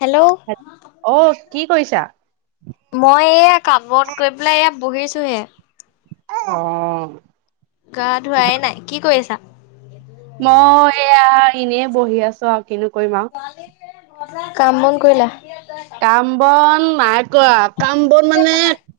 Hello অ', কি কৰিছা? মই এইয়া কামত গৈ পেলাই এয়া বহিছো। ছয় অ। গা ধুৱায়ে নাই কি কৰিছা? মই এয়া এনেই বহি আছো আৰু কিনো কৰিবা কাম বন কৰিলা, কাম- বন নাই কৰা কাম বন মানে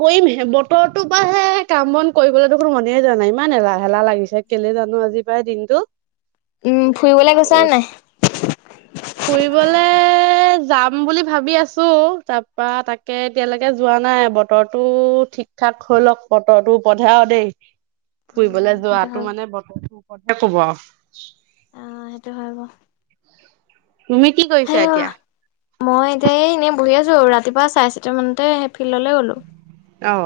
কৰিমহে বতৰটো পৰা সেই কাম বন কৰিবলৈ দেখোন মনে যোৱা নাই, ইমান এলাহ এলাহ লাগিছে কেলে জানো আজি পায় দিনটো উম ফুৰিবলে গৈছা নাই? ফুৰিবলে যাম বুলি ভাবি আছো, তাৰপা তাকে এতিয়ালৈকে যোৱা নাই, বতৰটো ঠিক ঠাক হৈ লওক বতৰটো কথাও দেই উম ফুৰিবলৈ সেইটো যোৱাতো হয় মানে বতৰটো কথা ক'ব আৰু আহ সেইটো হয় বাৰু তুমি কি কৰিছা হায়ও এতিয়া? মই এতিয়া এই এনে বহি আছো আৰু ৰাতিপুৱা চাৰে চাৰিটা মানতে সেই ফিল্ডলৈ গলো। অ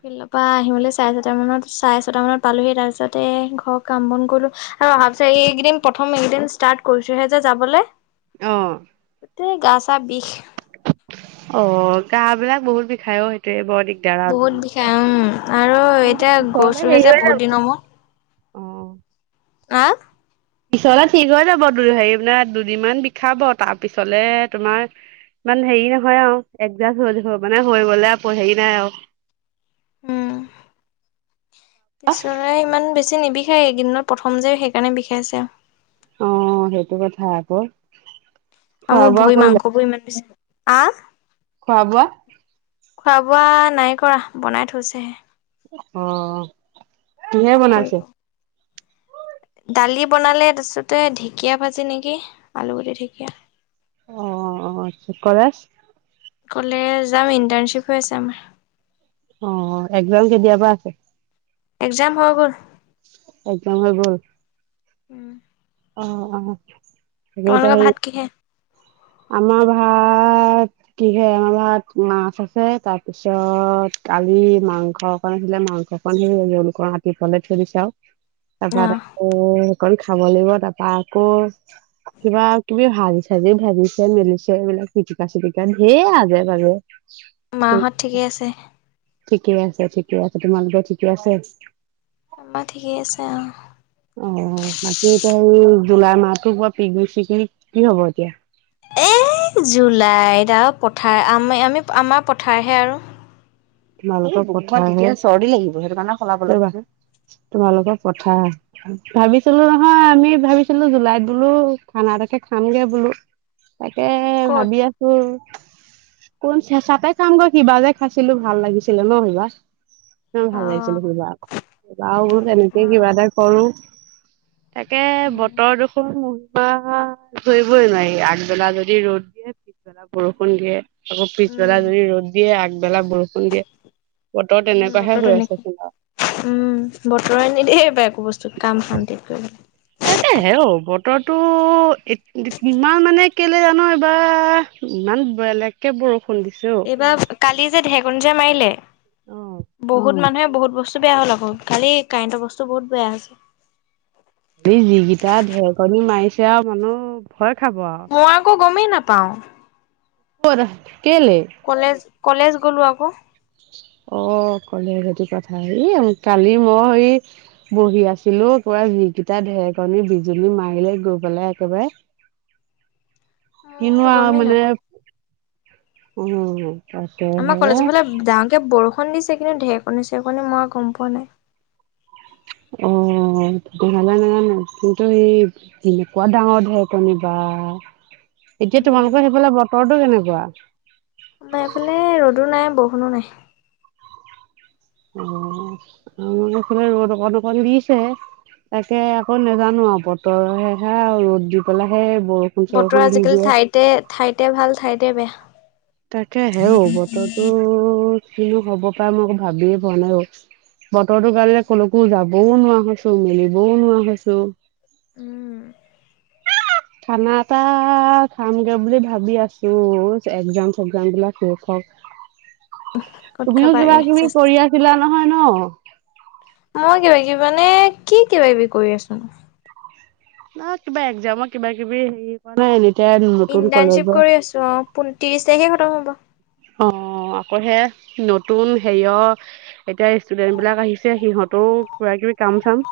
ফিল্ডৰ পৰা আহিমেলি চাৰে ছটা মানত, ছাৰে ছটা মানত পালোহি, তাৰ পিছতে ঘৰ কাম বন কৰিলো, আৰু অহাৰ পিছত এইকেইদিন প্ৰথম এইকেইদিন ষ্টাৰ্ট কৰিছোহে যে যাবলৈ অহ গোটেই গা-চা বিষ অ গা বিলাক বহুত বিষাইও সেইটোয়ে বৰ দিগদাৰ আৰু বহুত দুদিন বিষাই অহ, আৰু কিন্তু এতিয়া পিছলে গৈছোঁ হে হেৰি যে হৈ যাব বহুত দিনৰ মূৰত অ আহ পিছলে ঠিক হৈ যাব দুই, হেৰি মানে দুদিনমান বিষাব তাৰ পিছলে তোমাৰ ইমান হেৰি নহয়, আৰু একজাষ্ট হৈ মানে হৈ গলে আ হেৰি নাই আৰু উম পিছৰে ইমান বেছি নিবিষাই সেই এইকেদিনত প্ৰথম যে সেইকাৰণে বিষাইছে অ, অ সেইটো কথা আকৌ খোৱা আৰু বোৱা ভৰি কৰিলা মাংস বোৰ ইমান বেছি আহ খোৱা বোৱা খোৱা বোৱা নাই কৰা বনাই থৈছেহে অ কিহে বনাইছে? কৰিব। দালি বনালে, তাৰপিছতে ঢেঁকীয়া ভাজি নেকি আলুগুটি ঢেকীয়া। অ অ চ কলেজ কলেজ যাম, ইণ্টাৰ্ণশ্বিপ হৈ আছে আমাৰ, অ এক্সাম কেতিয়া পৰা আছে? এক্সাম হৈ গ'ল। সম্পূৰ্ণ গল? উম অ অ তাকে এতিয়া তোমালোকৰ সেই ভাত কিহে আমাৰ ভাত কি হয় আমাৰ ভাত মাছ আছে তাৰপিছত কালি মাংস অকন আছিলে মাংসক সেইলোক ৰাতিফুৱালে থৈ দিছা আৰু তমাৰ অ কৰি খাব লাগিব তাৰপা আকৌ কিবা কিবি ভাজি চাজি ভাজি মেছিয়া এইবিলাক পিটিকা চিটিক সে আজে পাজে মাহত ঠিকেই আছে ঠিকে আছে ঠিকেও আছে তোমালোকৰ ঠিকে আছে আমাৰ ঠিকেই আছে অ'। অ বাকি ত জুলাই মাহটো কোৱা পিকনিক চিকনিক কি হ'ব এতিয়া এ জুলাইত আৰু পথাৰ আমি আমি আমাৰ পথাৰহে আৰু তোমোকৰ চদি লিব সেইটো কাৰেল তোমালোকৰ পথা ভাবিছিলো নহয় আমি ভাবিছিলো জুলাইত বোলো খানা এাকে খামগে বোলো তাকে ক'ত ভাবি আছো কোন চচাতে খামগৈ কিবা যে খাইছিলো ভাল লাগিছিলে ন সিবা ভাল লাগিছিল অ', কিবা আকৌ কিব এনেকে উম, কিবা এটা কৰো তাকে বতৰ দেখোন ধৰিবই নোৱাৰি আগবেলা যদি ৰ'দ দিয়ে পিছবেলা বৰষুণ দিয়ে আকৌ পিছবেলা উম, যদি ৰ'দ দিয়ে আকবেলা ব উম বতৰ আছে এনেকে চোন উম বতৰে নিদেই বা একো বস্তু কাম শান্তিত কৰি তে হে অ বতৰটো ইমান মানে কেলে জানো এইবাৰ ইমান বেলেগকে বৰষুণ দিছে অ। এইবাৰ কালি যে ঢেকুজা মাৰিলে [unintelligible] বহুত মানুহে বহুত বস্তু বেয়া হ'ল আকৌ খালি কাৰেণ্টৰ বস্তু বহুত বেয়া হৈছে এই যিকিটা ঢেৰকনি মাৰিছে আৰু মানহ হয় খাব আৰু মই আকৌ গমেই নাপাওঁ বত কলেজ কলেজ গ'ল আকৌ অ কলে সতি কথা হ কালি মই এই বহি আছিলো কবাৰ যিকেইটা ঢেৰেকনী বিজুলী মাৰিলে গৈ পেলাই একেবাৰে ইন মই গমেই মানে নাপাওঁ উম আমাৰ কলেজৰ ফালে ডাঙকে বৰষুণ সুন দিছে কিন্তু ঢেৰকনী সেৰেকণি মৰা গম পোৱা নাই। অঁ, [unintelligible] নাজানো কিন্তু সেই কেনেকুৱা ডাঙৰ ধেৰেকনী বা। এতিয়া উম তোমালোকৰ সেইফালে বতৰটো কেনেকুৱা [unintelligible] আমাৰ এইফালে ৰ'দো নাই বৰষুণো নাই। অঁ আৰু আমাৰফালে ৰ'দ অকণ অকণ দিছে, তাকে আকৌ নেজানো আৰু বতৰ সেহে ৰ'দ দি পেলাই সে বতৰ আজিকালি ঠাইতে- ঠাইতে ভাল, ঠাইতে বেয়া। তাকে হে অ', বতৰতো কিনো হ'ব পাই মই একো ভাবিয়ে পোৱা নাই অ', বতৰটোৰ কাৰনে কলৈকো যাবও নোৱাৰা হৈছো, মেলিবও নোৱাৰা হৈছো। উম। খানা এটা খামগে বুলি ভাবি আছো, একজাম চেগজাম বিলাক শেষ হক। ক'ত তুমিও কিবা খাবাগে কিবি চেচ। কৰি আছিলা নহয় ন। মই কিবা কিবি মানে, কি কিবা কিবি কৰি আছো নু। না কিবা একজামৰ কিবা কিবি হেৰি কৰা নাই এতিয়া নতুন ইণ্টাৰ্ণশ্বিপ কলেজৰ কৰি আছো অঁ, পোন ত্ৰিশ তাৰিখে খতম হ'ব। পঢ়ে, নতুন হেৰিয় এতিয়া ষ্টুডেন্ট বিলাক আহিছে, সিহঁতেও কিবা কিবি কাম চাম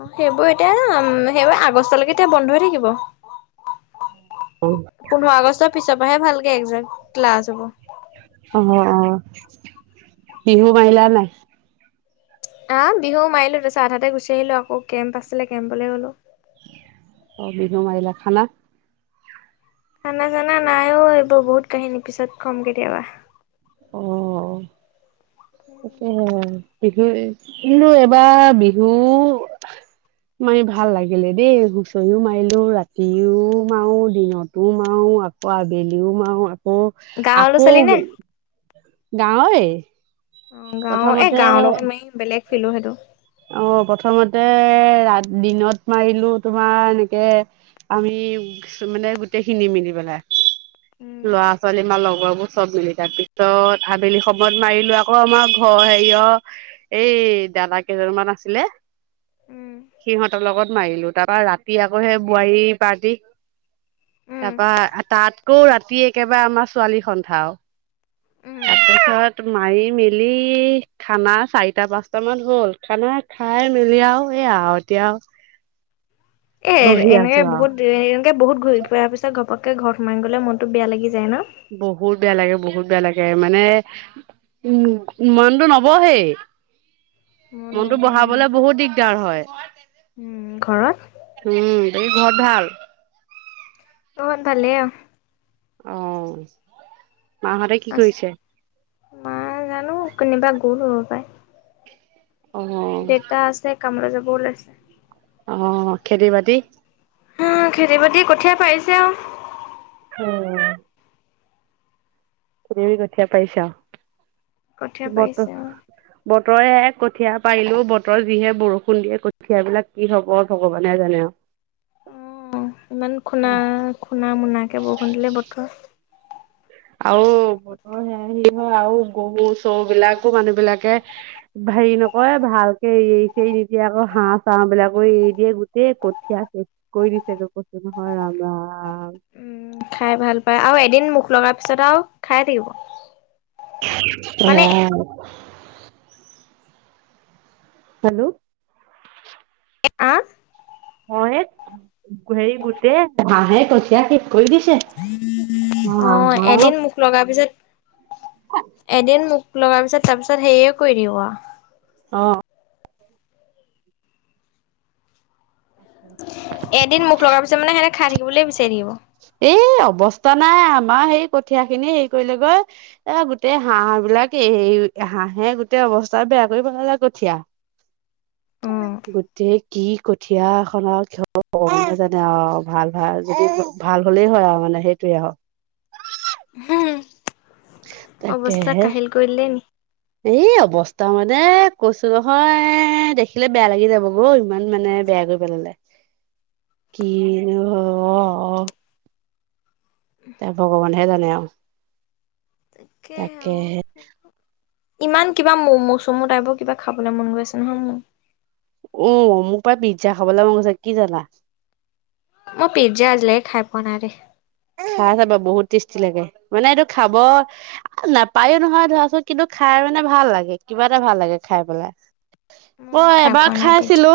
অঁ, সেইবোৰ এতিয়া উম সেইবোৰ আগষ্টলৈকে এতিয়া বন্ধ হৈ থাকিব। পোন্ধৰ আগষ্টৰ পিছত এবাৰহে ভালকে একজাম ক্লাছ হ'ব। অ', অ', বিহু মাইলা নাই। আহ, বিহু মাৰিলো, তাৰ পিছত আধাতে গুচি আহিলো আকৌ কেম্প আছিলে কেম্পলৈ গ'লো। অ, বিহু মাৰিলা, খানা? খানা চানা নাই অ, এইবোৰ বহুত কাহিনী পিছত ক'ম কেতিয়াবা। অঁ। তাকেহে আৰু। বিহু কিন্তু এবাৰ বিহু মাৰি ভাল লাগিলে দেই, হুঁচৰিও মাৰিলো, ৰাতিও মাৰো, দিনতো মাৰো, আকৌ আবেলিও মাৰো। অ, গাঁৱলৈ আকৌ চালি নে গাঁৱৰেই। অঁ, গাঁৱৰ এ, গাঁৱৰ লগত মাৰি বেলেগ ফিলো সেইটো। অঁ, প্ৰথমতে ৰাতি দিনত মাৰিলো তোমাৰ এনেকে আমি মানে গোটেইখিনি মিলি পেলাই, উম ল'ৰা ছোৱালী বা লগৰবোৰ চব মিলি পেলাই, তাৰপিছত আবেলি সময়ত মাৰিলো আকৌ আমাৰ ঘৰ হেৰিয় এই দাদা কেইজনমান আছিলে, উম সিহঁতৰ লগত মাৰিলো, তাৰপা ৰাতি আকৌ সেই বোৱাৰী পাৰ্টি উম তাৰপা তাতকৈ ৰাতি একেবাৰে আমাৰ ছোৱালী সন্থাও, উম তাৰপিছত মাৰি মেলি [unintelligible] খানা চাৰিটা পাঁচটা মান হ'ল, খানা খাই মেলি আৰু এয়া আৰু, এতিয়া আৰু এ, এনেকে বহুত দেৰি এনেকে বহুত ঘূৰি ফুৰাৰ পিছত ঘপককে ঘৰত সোমাই গ'লে মনত বেয়া লাগি যায় ন। বহুত বেয়া লাগে বহুত বেয়া লাগে মানে উম, মনতটো নবহেই। মন মনতো নবহে বঢ়াবলে বহুত দিগ ক হয়। উম ঘৰত উম। বাকি ঘৰত ভাল। অন ভালাও। আহ। মাহতে কি আছো কৰিছে? মা জানো কেনবা গল হ'ব পায়। অ ডটা আছে। কামৰা যাব ওলাইছে। অ, খেতি বাতি হ, খেতি বাতি কঠিয় পাইছে আৰু। অ। তবি কঠয়া পাইচা। কঠীয়া বতৰ পাৰিছে আৰু বতৰে [unintelligible] কঠিয়া পাৰিলো বতৰ যিহে বৰষুণ দিয়ে কঠিয়া বিলাক কি হব ভগৱানে জানে অ ইমান খুণা খুণা মোনাকে বৰষুণ দিলে বতৰ আও বতৰ সেয়া সে হয় আ গৰু চৰু বিলাকো মানুহ বিলাকে হেৰি নকয় ভালকে এৰিছেৰি নিদিয়ে আকৌ হাঁহ চাঁ বিলাকো এৰি দিয়ে গোটেই কঠিয় কৰি দিছে কৈছ নহয় ৰামা উম খাই ভাল পায় আৰু এদিন মুখ লগা পিছত আৰু খাই থাকিব উ মানে হেল্ল' আ অ হেৰি গোটেই হাঁহে কঠিয়া শেষ কৰি দিছে অ এদিন মুখ লগাৰ পিছত এদিন মোক লগাৰ পিছত তাৰপিছত হেই এ কৰি দিও আৰু অঁ এদিন মুখ লগাৰ পিছত মানে সেনে খাই কিবলেই বিচাৰি থাকিব এই অৱস্থা নাই আমাৰ সেই কঠিয়া খিনি হেৰি কৰিলেগৈ এ গোটেই হাঁহ বিলাক এই হাঁহে গোটেই অৱস্থা বেয়া কৰি পেলে কঠিয়া গোটেই কি কঠিয়া এ খনৰ ক জানে অ ভাল ভাল ভাল হ'লেই হয় আৰু মানে সেইটোয়ে আৰু অ', অৱস্থা তাকেহে কাহিল কৰি দিলে নি এই অৱস্থা ক মানে কৈছো নহয় দেখিলে বেয়া লাগি যাব গৌ ইমান মানে বেয়া কৰি পেলালে কিনো এ ভগৱানহে জানে আৰু তাকে তাকেহে ইমান কিবা ম মৌচমু টাইপৰ কিবা খাবলৈ মন গৈছে নহয় মো আহ মোৰ প্ৰায় পিজ্জা খাবলৈ মন গৈছে কি জানা মই পিজ্জা আজিলে খাই পোৱা নাই দে খাই চাবা বহুত টেষ্টি লাগে মানে এইটো খাব নাপায়ো নহয় ধৰাচোন কিন্তু খাই মানে ভাল লাগে কিবা এটা ভাল লাগে খাই পেলাই অঁ মই খাই এবাৰ পোৱা নাই পিজ্জা। খাইছিলো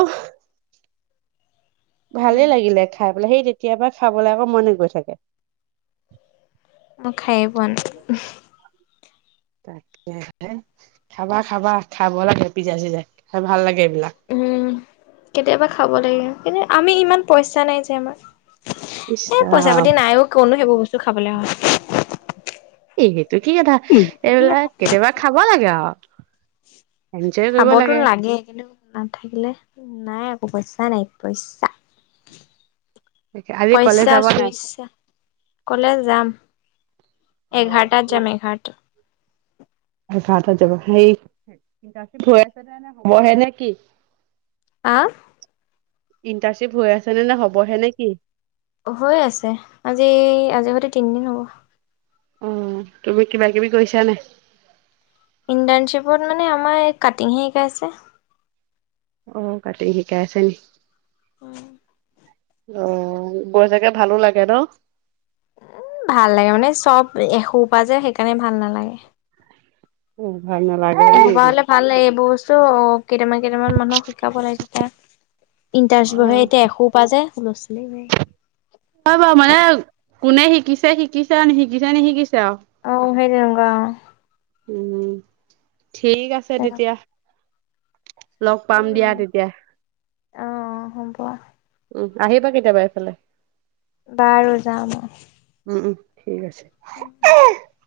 ভালে লাগিলে খাই পেলাই সেই তেতিয়া কেতিয়াবা খাবলৈ আকৌ মনে গৈ থাকে মই খায়েই পোৱা নাই তাকেহে খাবা খাবা খাব লাগে পিজ্জা চিজা খাই ভাল লাগে এইবিলাক উম কেতিয়াবা খাব লাগে কিন্তু আমি ইমান পইচাঁ নাই যে আমাৰ ইচ এ পইচা ৰাম পাতি নাইওঁ কতনো সেইবোৰ বস্তু খাবলৈ হয় [unintelligible] ত কি কথা এইবিলাক কেতিয়াবা খাব লাগে আৰু এনজয় কৰিব খাবতো লাগে কিন্তু নাথাকিলে নাই একো পইচাঁ নাই পইচাঁ আজি কলেজ পইচাঁ যাব নাই চুইচাঁ কলে যাম এঘাৰটাত যাম এঘাৰটা বাৰটাত যাব হে আছে ন নে হবহে নে কি অঁ ইণ্টাৰণশ্বিপ হৈ আছে নে নে হ'বহে নে কি হৈ আছে আজি আজি সতৈ তিনিদিন হ'ব অঁ তুমি কিবা কিবি কৈছানে ইণ্টাৰ্ণশ্বিপত মানে আমাৰ কাটিংহে শিকাইছে অঁ কাটিং শিকাই ছে উম অ বৈ চাগে ভালো লাগে ন উম ভাল লাগে মানে চব এসোপা যে সেইকাৰণে ভাল নালাগে উম ভাল নালাগে এসোপা হলে ভাল লাগে এইবোৰ বস্তু কেইটামান কেইটামান মানুহক শিকা পলাই থে ইণ্টাৰচ অ বহে এতিয়া এসোপা যে নচলেই বা হয় বাৰু মানে কোনে শিকিছে শিকিছে নি শিকিছে নিশিকিছে চে আৰু অ সেই তেনেকুৱা উম ঠিক আছে তেতিয়া লগ পাম দিয়া উম, তেতিয়া অ', হ'ব উম আহিবা কেতিয়াবা এইফালে বাৰু যাম মই। উম উম ঠিক আছে। [unintelligible]